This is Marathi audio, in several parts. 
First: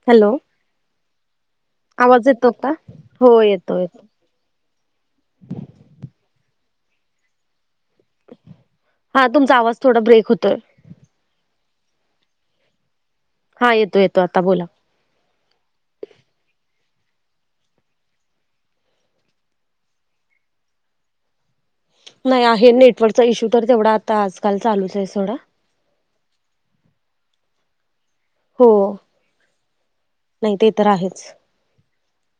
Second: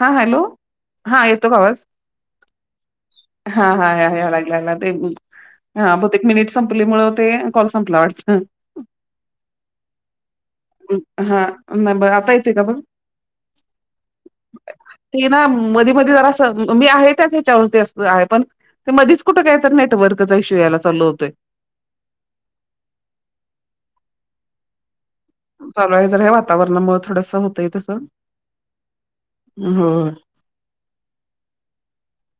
हा, हॅलो. हा येतो का आवाज? येतो का हो येतो हा-हा, येतो याय लागला याय लागला ते हा बहुतेक मिनिट संपल्यामुळे, ते कॉल संपला वाटतं. हा, तुमचा आवाज थोडा ब्रेक होतोय. हा, आता येतोय का बघ. हा, येतो- येतो आता बोला‌. ते ना मधी-मधी जरा स, मी आहे त्याच ह्याच्यावरती असत आहे पण ते मधीच कुठं काय तर, नेटवर्कचा इशू यायला चालू होतोय. नाही आहे. नेटवर्कचा इश्यू तर तेवढा आता आजकाल चालूच आहे सोडा. चालु आहे जरा, हे वातावरणामुळे थोडंस होतंय तसं. हो. [unintelligible] नाही ते तर आहेच.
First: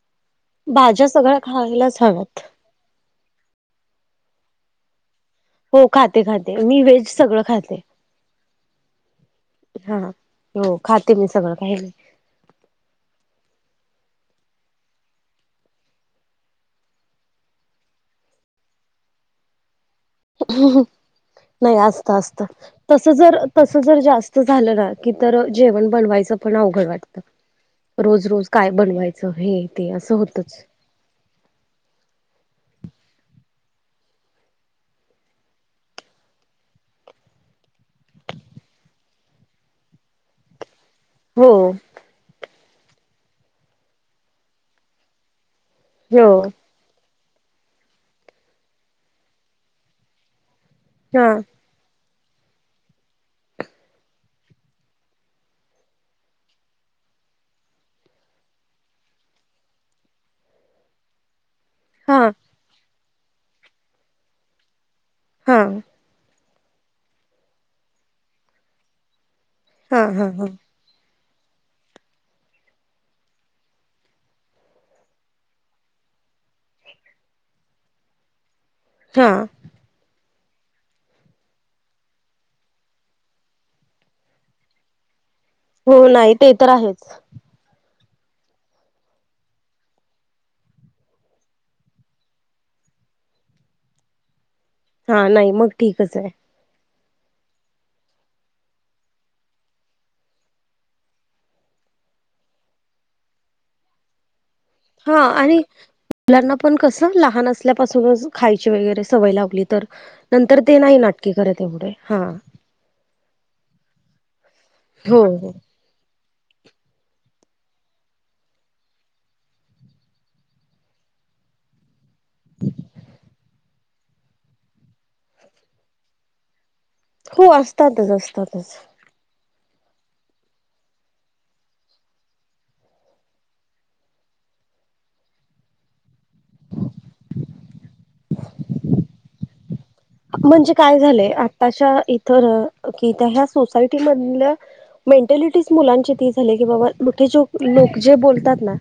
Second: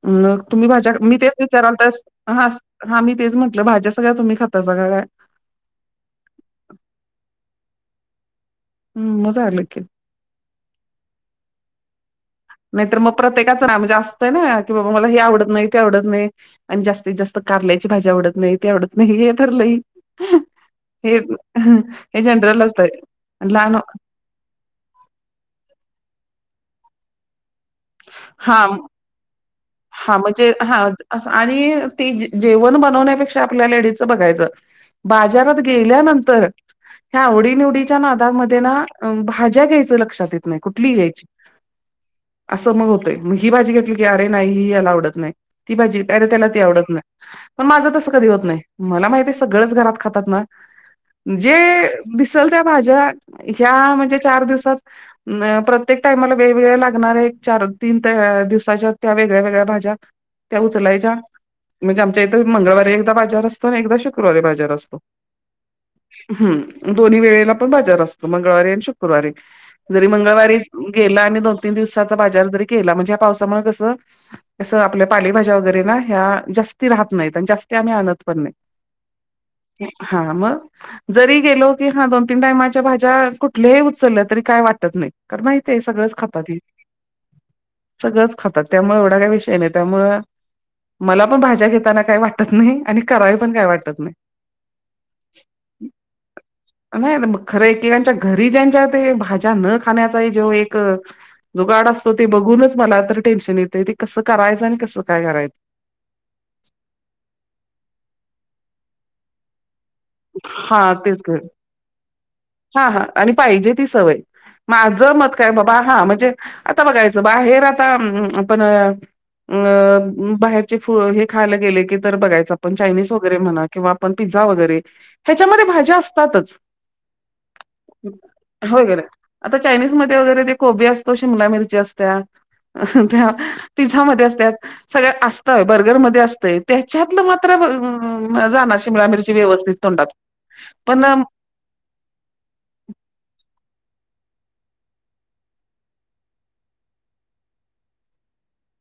मग तुम्ही भाज्या मी तेच सगळ्या विचाराल खायलाच तेस हव्यात हास हा मी तेच म्हटलं भाज्या सगळ्या तुम्ही खातासा का काय? हो खाते खाते. मी व्हेज सगळं खाते. ह्म्, मग झालं की. हा, हो खाते मी सगळं. काहि नाहीर मग प्रत्येकाचं म्हणजे असतय ना की, बाबा मला हे आवडत नाही ते आवडत नाही. आणि जास्तीत जास्त कारल्याची भाजी आवडत नाही, ते आवडत नाही हे तर लई. हो हो, हे नाही असतं हे असतं. जनरल असतंय तस जर लहान तस जर जास्त झालं ना की तर जेवण बनवायचं पण अवघड वाटत. रोज रोज हा काय बनवायचं. च हे ते असं होतच. अस आणि ती जेवण बनवण्यापेक्षा आपल्या लेडीजचं बघायचं. बाजारात गेल्यानंतर. ह्या आवडी निवडीच्या नादमध्ये ना भाज्या घ्यायचं लक्षात येत नाही, कुठलीही घ्यायची? हो. असं मग होतंय मग ही भाजी घेतली की अरे नाही ही याला आवडत नाही. ती भाजी, अरे हो त्याला ती आवडत नाही. पण माझं तस कधी होत नाही. मला माहिती सगळंच घरात खातात ना हा जे. दिसल त्या भाज्या, ह्या म्हणजे चार दिवसात प्रत्येक टाइमला वेगवेगळ लागणार चार - तीन दिवसाच्या त्या वेगळ्या- वेगळ्या भाज्या, त्या उचलायच्या म्हणजे हा आमच्या इथं मंगळवारी एकदा बाजार असतो आणि एकदा शुक्रवारी बाजार असतो. हां. हम्म, दोन्ही वेळेला पण बाजार असतो मंगळवारी आणि शुक्रवारी हा जरी हा हा मंगळवारी गेला आणि दोन तीन दिवसाचा बाजार जरी केला म्हणजे या पावसामुळे कसं तसं आपल्या पालेभाज्या वगैरे ना ह्या जास्ती राहत नाहीत आणि जास्त आम्ही आणत पण नाही. हा. हा, मग. जरी गेलो की हा दोन तीन टायमाच्या भाज्या कुठल्याही उचलल्या तरी काय वाटत नाही. कारण [unintelligible] हो नाही, खातात ते ही तर आहेच. सगळंच खातात त्यामुळे एवढा काय विषय नाही त्यामुळ मला पण भाज्या घेताना काही वाटत नाही आणि करायाला पण काय वाटत नाही. हा, नाही मग ठीकच आहे. नाही न मग खरय ते घरी ज्यांच्या भाज्या न खाण्याचा जो एक जुगाड असतो ते बघूनच मला तर टेन्शन येते ते कसं करायचं आणि कस हा, आणि मुलांना पण कसं लहान असल्यापासूनच खायची वगैरे सवय लावली तर. नंतर ते नाही तेच नाटके ग करत एवढे, हा. ह हा, आणि पाहिजे ती सवय माझं हो मत हो काय [unintelligible] हा- हा म्हणजे, आता बघायचं बाहेर आता आपण अ बाहेरचे फुळ हे खायला गेले की तर बघायच आपण चायनीज वगैरे म्हणा किंवा आपण पिझ्झा वगैरे ह्याच्यामध्ये भाज्या असतातच. हो अस होय कर. आता चायनीज मध्ये वगैरे ते कोबी असतो. शिमला मिरची असत्या. हा त्या पिझ्झा मध्ये असत्यात सगळ असत. बर्गरमध्ये असतंय त्याच्यातलं मात्र जाणार शिमला मिरची व्यवस्थित तोंडात. म्हणजे काय पण झालंय. आत्ताच्या इथ र् कि त्या ह्या सोसायटी मधल्या मेंटलिटीच मुलांची ती झाल्या की बाबा मोठी जोक लोक जे बोलतात ना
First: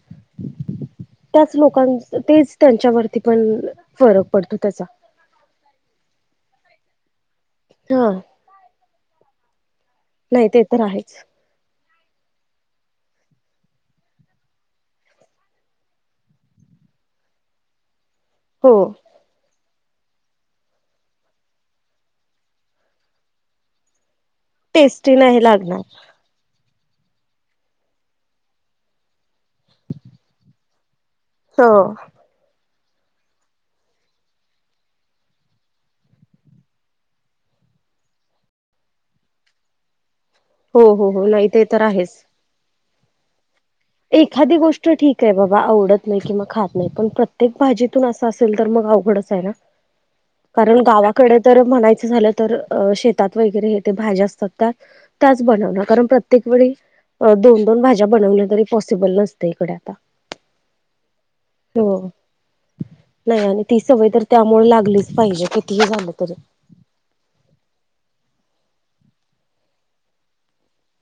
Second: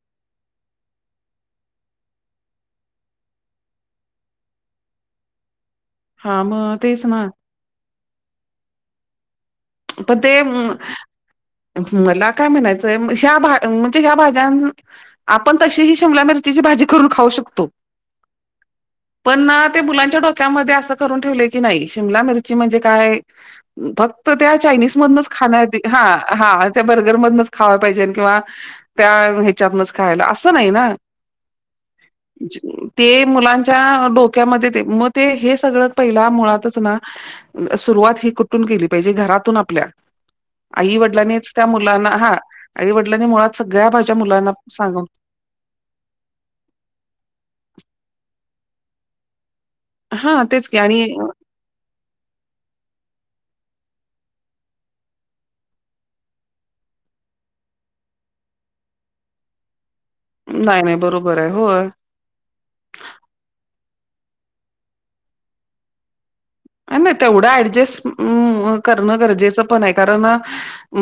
त्याच लोकांच तेच त्यांच्यावरती पण फरक पडतो त्याचा. हा मग तेच ना? हा. प ते नाही म तर आहेच. मला काय म्हणायचंय ह्या भा म्हणजे ह्या भाज्यान् आपण तशीही शिमला मिरचीची भाजी करून खाऊ शकतो. हो. पण ना ते मुलांच्या डोक्यामध्ये असं करून ठेवलय की नाही शिमला मिरची म्हणजे काय फक्त त्या चायनीज टेस्टी मधनच नाही खाण हाय लागणार. ते हा. हा त्या बर्गरमधनच खावाय पाहिजेल किंवा त्या ह्याच्यातनच खायला, असं नाई ना. हो. ते मुलांच्या डोक्यामध्ये ते मग ते हे सगळं पहिला मुळातच ना? सुरुवात ही कुठून केली पाहिजे? घरातून आपल्या. हो आई हो हो नाही वडिलांनीच ते त्या तर मुलांना आहेच. हा आई वडिलांनी मुळात सगळ्या भाज्या मुलांना सांगून ते बाबा आवडत नाही कि मग खात नाही पण प्रत्येक भाजीतून असं असेल तर मग अवघडच आहे ना? हां, तेच की कारण आणि गावाकडे तर म्हणायचं झालं तर अ शेतात वगैरे हे ते भाज्या असत्यात त्या त्याच बनवणार. कारण प्रत्येक वेळी दोन दोन भाज्या बनवल्या तरी पॉसिबल नसतय इकडे आता. नाय नाय बरोबराय होय. हो. नाही आणि ती सवय तर त्यामुळे लागलीच पाहिजे कितीही झालं तरी अ नाय तेवढं ऍडजस्ट करणं गरजेचं पण आहे कारण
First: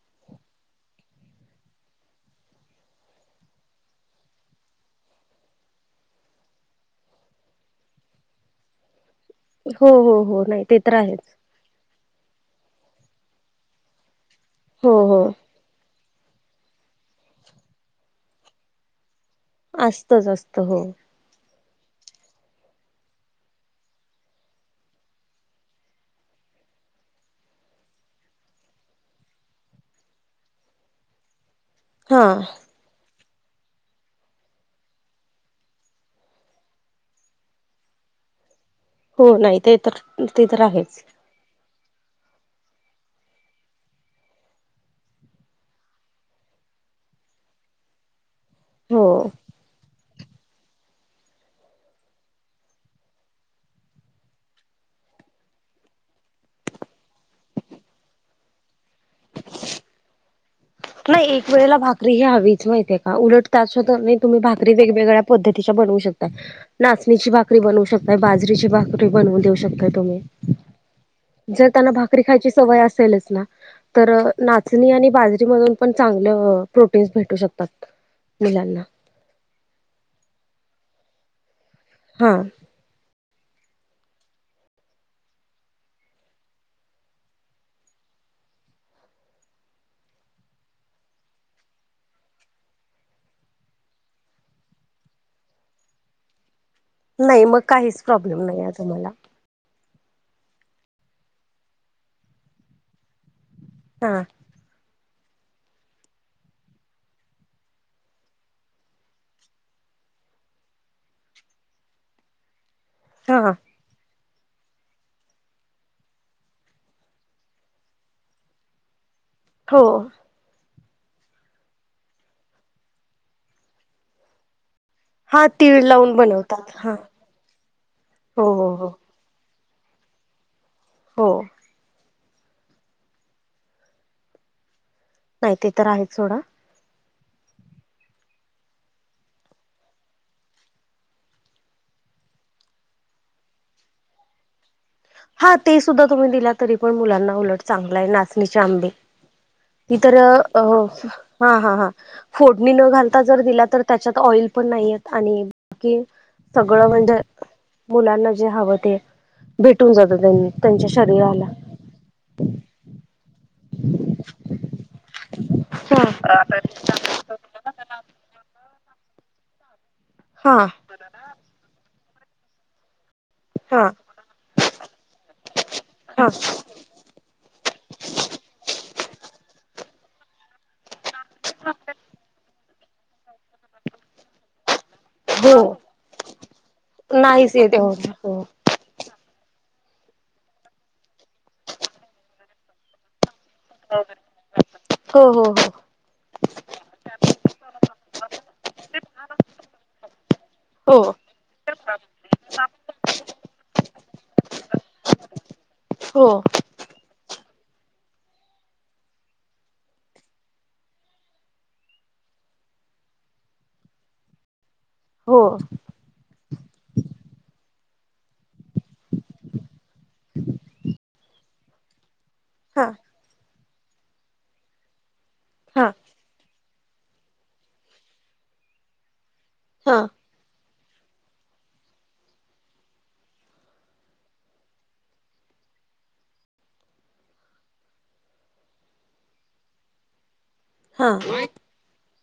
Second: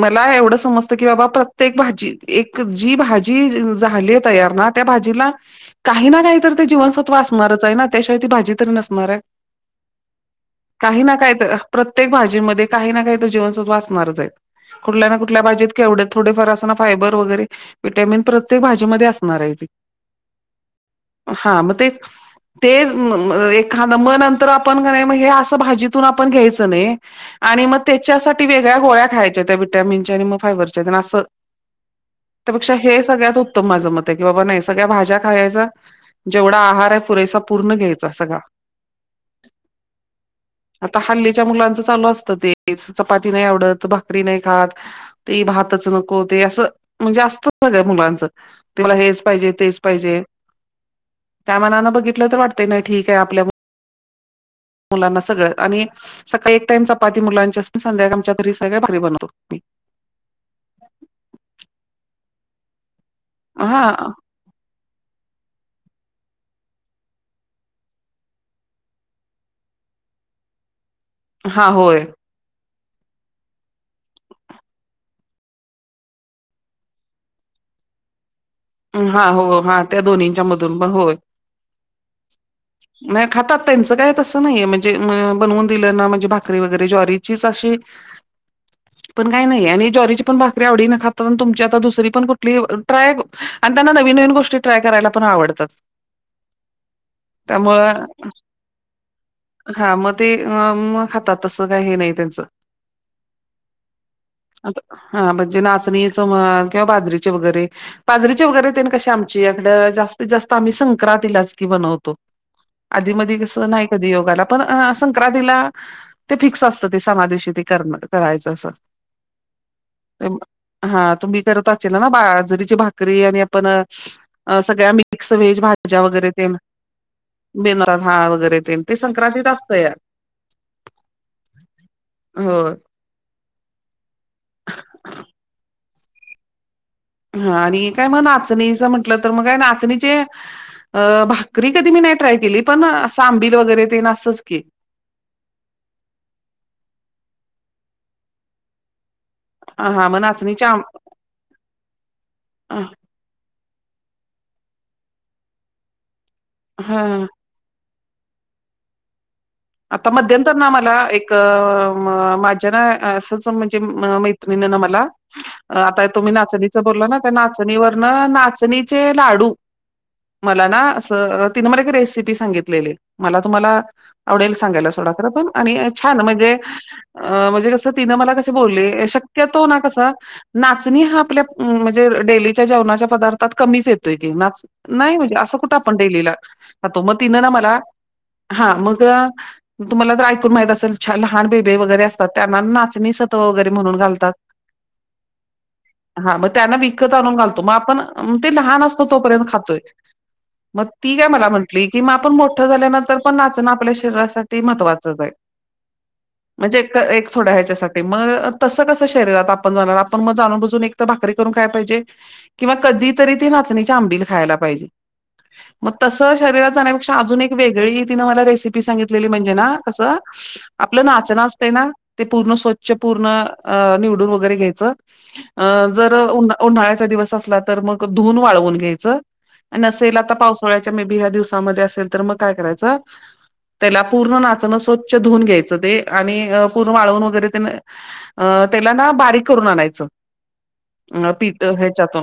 मला एवढं समजतं की बाबा प्रत्येक भाजी एक जी भाजी झालीय तयार ना त्या भाजीला काही ना काही तर ते जीवनसत्व असणारच आहे ना त्याशिवाय ती भाजी तरी नसणाराय. हो हो हो नाई. काही ना काही तर प्रत्येक भाजीमध्ये काही ना काही तर जीवनसत्व असणारच आहेत. हो कुठल्या ना हो कुठल्या भाजीत केवढे थोडे फार असंना फायबर वगैरे विटॅमिन प्रत्येक भाजीमध्ये अस असतंच असतं हो. हा मग ते तेच म म एखादं म नंतर आपण कनाय मग हे असं भाजीतून आपण घ्यायचं नाही. आणि मग त्याच्यासाठी वेगळ्या गोळ्या खायच्या त्या विटॅमिनच्या आणि मग फायबरच्या तेन असं. हा त्यापेक्षा हे सगळ्यात उत्तम माझं मत आहे की नाही बाबा नाही सगळ्या भाज्या खायाचं. जेवढा आहार आहे पुरेसा पूर्ण घ्यायचा सगळा. हो नाही ते तर ते तर आहे. आता हल्लीच्या मुलांचं चालू असतं तेच चपाती नाही आवडत. भाकरी नाही खात. ते भातच नको ते असं म्हणजे असतं सगळ्या मुलांचं. ते मला हो हेच पाहिजे, तेच पाहिजे. त्या मानानं बघितलं वाटतय नाही ठीक आहे आपल्या मुलांना सगळं आणि सकाळी एक टाइम चपाती मुलांची असती संध्याकाळी आमच्या तरी सगळ्या भाकरी बनवतो मी. नाही एक वेळेला भाकरी ही हवीच माहिते का उलट त्यात हा सुधा नाही तुम्ही भाक करी वेगवेगळ्या पद्धतीच्या बनवू शकता. नाचणीची भाकरी बनवू शकताय, बाजरीची भाकरी बनवून देऊ शकताय तुम्ही. हा जर त्यांना होय भाकरी खायची सवय असेलच ना तर नाचणी आणि बाज जरी मधून पण चांगलं प्रोटीन्स भेटू शकतात मुलांना. हा हो हा त्या दोन्हींच्या मधून पण होय. हा. नाही खातात त्यांचं काय तसं नाहीये म्हणजे बनवून दिलं ना म्हणजे भाकरी वगैरे ज्वारीचीच अशी [inaudible] पण काय नाहीये आणि ज्वारीची पण भाकरी आवडीनं खातात आणि तुमची आता दुसरी पण कुठली ट्राय आणि त्यांना नवीन, नवीन गोष्टी ट्राय करायला पण आवडतात. नाही मग काहीच त्यामुळं प्रॉब्लेम नाही अग मला. हा मग ते मग खातात तसं काही हे नाही त्यांचं. हा. आता हा म्हणजे नाचणीचं म्हण किंवा बाजरीचे वगैरे बाजरीचे वगैरे ते न कशी आमच्याकडं जास्तीत जास्त आम्ही संक्रांतीलाच की बनवतो. आधी मधी हा कसं नाही कधी योग आला पण हा संक्रांतीला ते फिक्स असतं ते सणा दिवशी ते करण करायचं असं. हो. हा तुम्ही करत असचीला ना बाजरीची भाकरी आणि आपण सगळ्या मि मिक्स हा व्हेज तीळ भाज्या लावून वगैरे तेन बनवतात हा मिनरल हा हो वगैरेते हो हो ते सगळ संक्रांतीत असतया. हो. हो. नाही ते तर आहेच सोडा. हा आणि हे काय मग नाचणीचं म्हटलं तर मग काय नाचणीचे अ भाकरी कधी मी नाही ट्राय केली असं आंबील वगैरे तेन असंच की. हा ते सुद्धा तुम्ही दिला तरी पण मुलांना उलट चांगला आहे नाचणीचे आंबील. ती हा तर मग अ नाचणीच्या हा हा फोडणी न घाल घालता जर दिला तर त्याच्यात ऑइल पण नाही येत आणि की सगळं हा म्हणजे मुलांना जे हवं ते भेटून आता जातं त्यांनी मध्यंतर ना त्यांच्या मला एक शरीराला माझ्या ना असच ते मैत्रीणन मला हा आता तुम्ही नाचणी च बोलाना त्या नाचणीवर ना नाचणीचे लाडू हा मला ना अस तिने मलाका एक रेसिपी सांगितलेली मला तुम्हाला हा [unintelligible] सांगायला सोडा पण आणि छान हा म्हणजे अ म्हणजे कस तिनं मला कसे बोलले शक्यतो ना कसा नाचणी हा आपल्या म्हणजे डेलीच्या जेवणाच्या पदार्थात कमीच येतोय की नाच नाही म्हणजे हो असं कुठं आपण डेलीला खातो मग तिनं ना नाहीच येते मला हो हो हा मग त तुम्हाला तर ऐकून माहित असेल लहान बेबे वगैरे असतात त्यांना नाचणी सत्व वगैरे ते म्हणून घालतात. हो हा मग त्यांना विकत आणून घालतो मग आपण ते लहान असतो तोपर्यंत खातोय. मग हो हो ती काय मला म्हटली की, मग आपण मोठं झाल्यानंतर पण आ पण आपल्या शरीरासाठी महत्वाचच हाय. हो म्हणजे एक... एक थोड्या ह्याच्यासाठी मग तसं कसं शरीरात आपण जाणार आपण मग जाणून -बुजून एक भाकरी करून खाय पाहिजे किंवा कधीतरी ती नाचणीची आंबील खायला पाहिजे. हो मग तसं शरीरात जाण्यापेक्षा अजून एक वेगळी तिनं मला रेसिपी सांगितलेली म्हणजे ना.. कसं आपलं नाचणंन असत ना... ते पूर्ण हा स्वच्छ पूर्ण अ.... निवडून वगैरे घ्यायचं. अ... हा जर उन्हा.. उन्हाळ्याचा दिवस असला तर मग धुऊन वाळवून घ्यायचं. हा नसेल आता पावसाळ्याच्या मे बी ह्या दिवसामध्ये असेल तर मग काय करायचं? [inaudible] त्याला पूर्ण नाचणं स्वच्छ धुवून घ्यायचं ते आणि पूर्ण अ... वाळवून वगैरे तेन अ.. त्याला ना बारीक करून आणायच, अ.. हा पीठ हे अ..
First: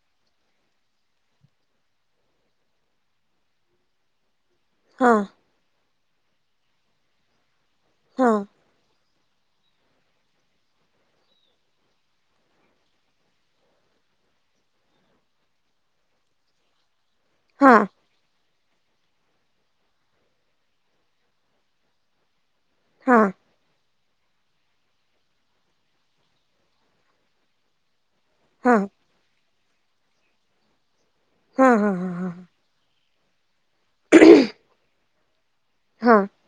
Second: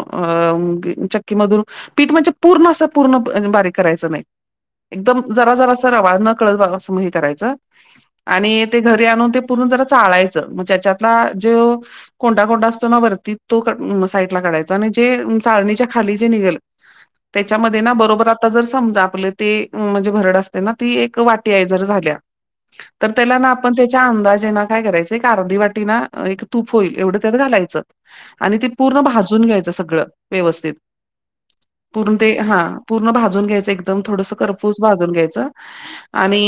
चक्की मधून पीठ म्हणजे पूर्ण असं पूर्ण बारीक करायच नाही. हा एकदम जरा.. जरासा रवाळ नकळत बघा अस हे करायचं हा आणि ते घरी आणून ते पूर्ण जरा चाळायचं, मग त्याच्यातला जो कोंढा- कोंढा असतो ना वरती तो, साईट ला काढायचा आणि जे... चाळणीच्या खाली जे निघेल [inaudible] त्याच्यामध्ये ना बरोबर आता जर समजा आपले ते म्हणजे भरड असते ना ती एक वाटी आहे जर झाल्या तर हा त्याला ना आपण त्याच्या अंदाजे ना काय करायचं एक अर्धी वाटी ना एक तूप होईल एवढं त्यात घालायचं. आणी ते हा पूर्ण भाजून घ्यायचं सगळं व्यवस्थित, पूर्ण ते हा पूर्ण भाजून घ्यायचं एकदम थोडस करफूस भाजून घ्यायचं हा आणि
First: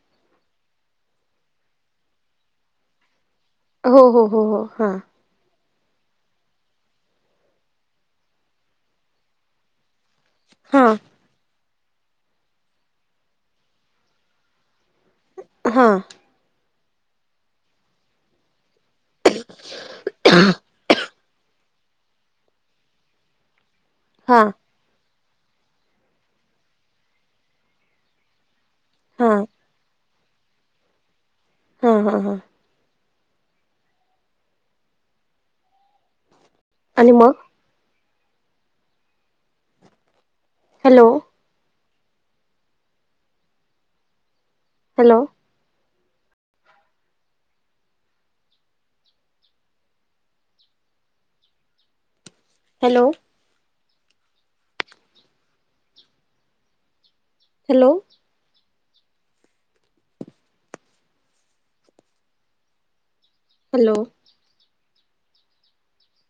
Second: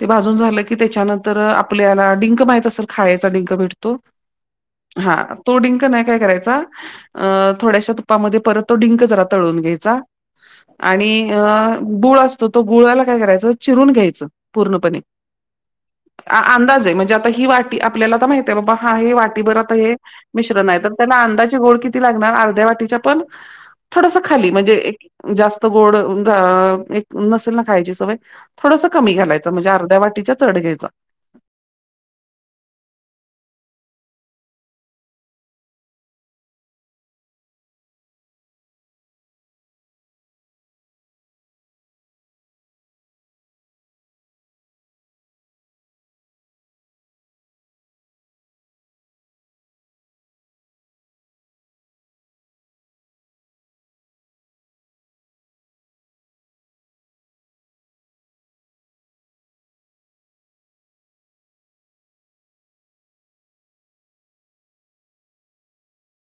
ते भाजून झालं की त्याच्यानंतर, आपल्याला डिंक माहित असेल खायचा डिंक भेट तो... हो हो हो हो हा तो डिंक नाही काय करायचा अ.. थोड्याश्या तुपामध्ये परत तो डिंक जरा तळून घ्यायचा. हा आणि अ.. गुळच तर तो गुळाला काय करायचं, चिरून घ्यायचं पूर्णपणे. हा आ.. अंदाजे, म्हणजे आता ही वाटी आपल्याला आता माहिती आहे, बाबा हा हे वाटीभर आता हे मिश्रण आहे तर- त्यांना अंदाजे गोड किती लागणार, अर्ध्या वाटीच्या पण.. थोडस हा खाली म्हणजे- जास्त गोड अ.. एक नसेल ना... खायची सवय थोडंस कमी हा घालायच म्हणजे अर्ध्या वाटीच चढ घ्यायचं. ह्म्म्.. ह्म्म्.. ह्म्म्म आणि मग? Hello! Hello! Hello! Hello! Hello!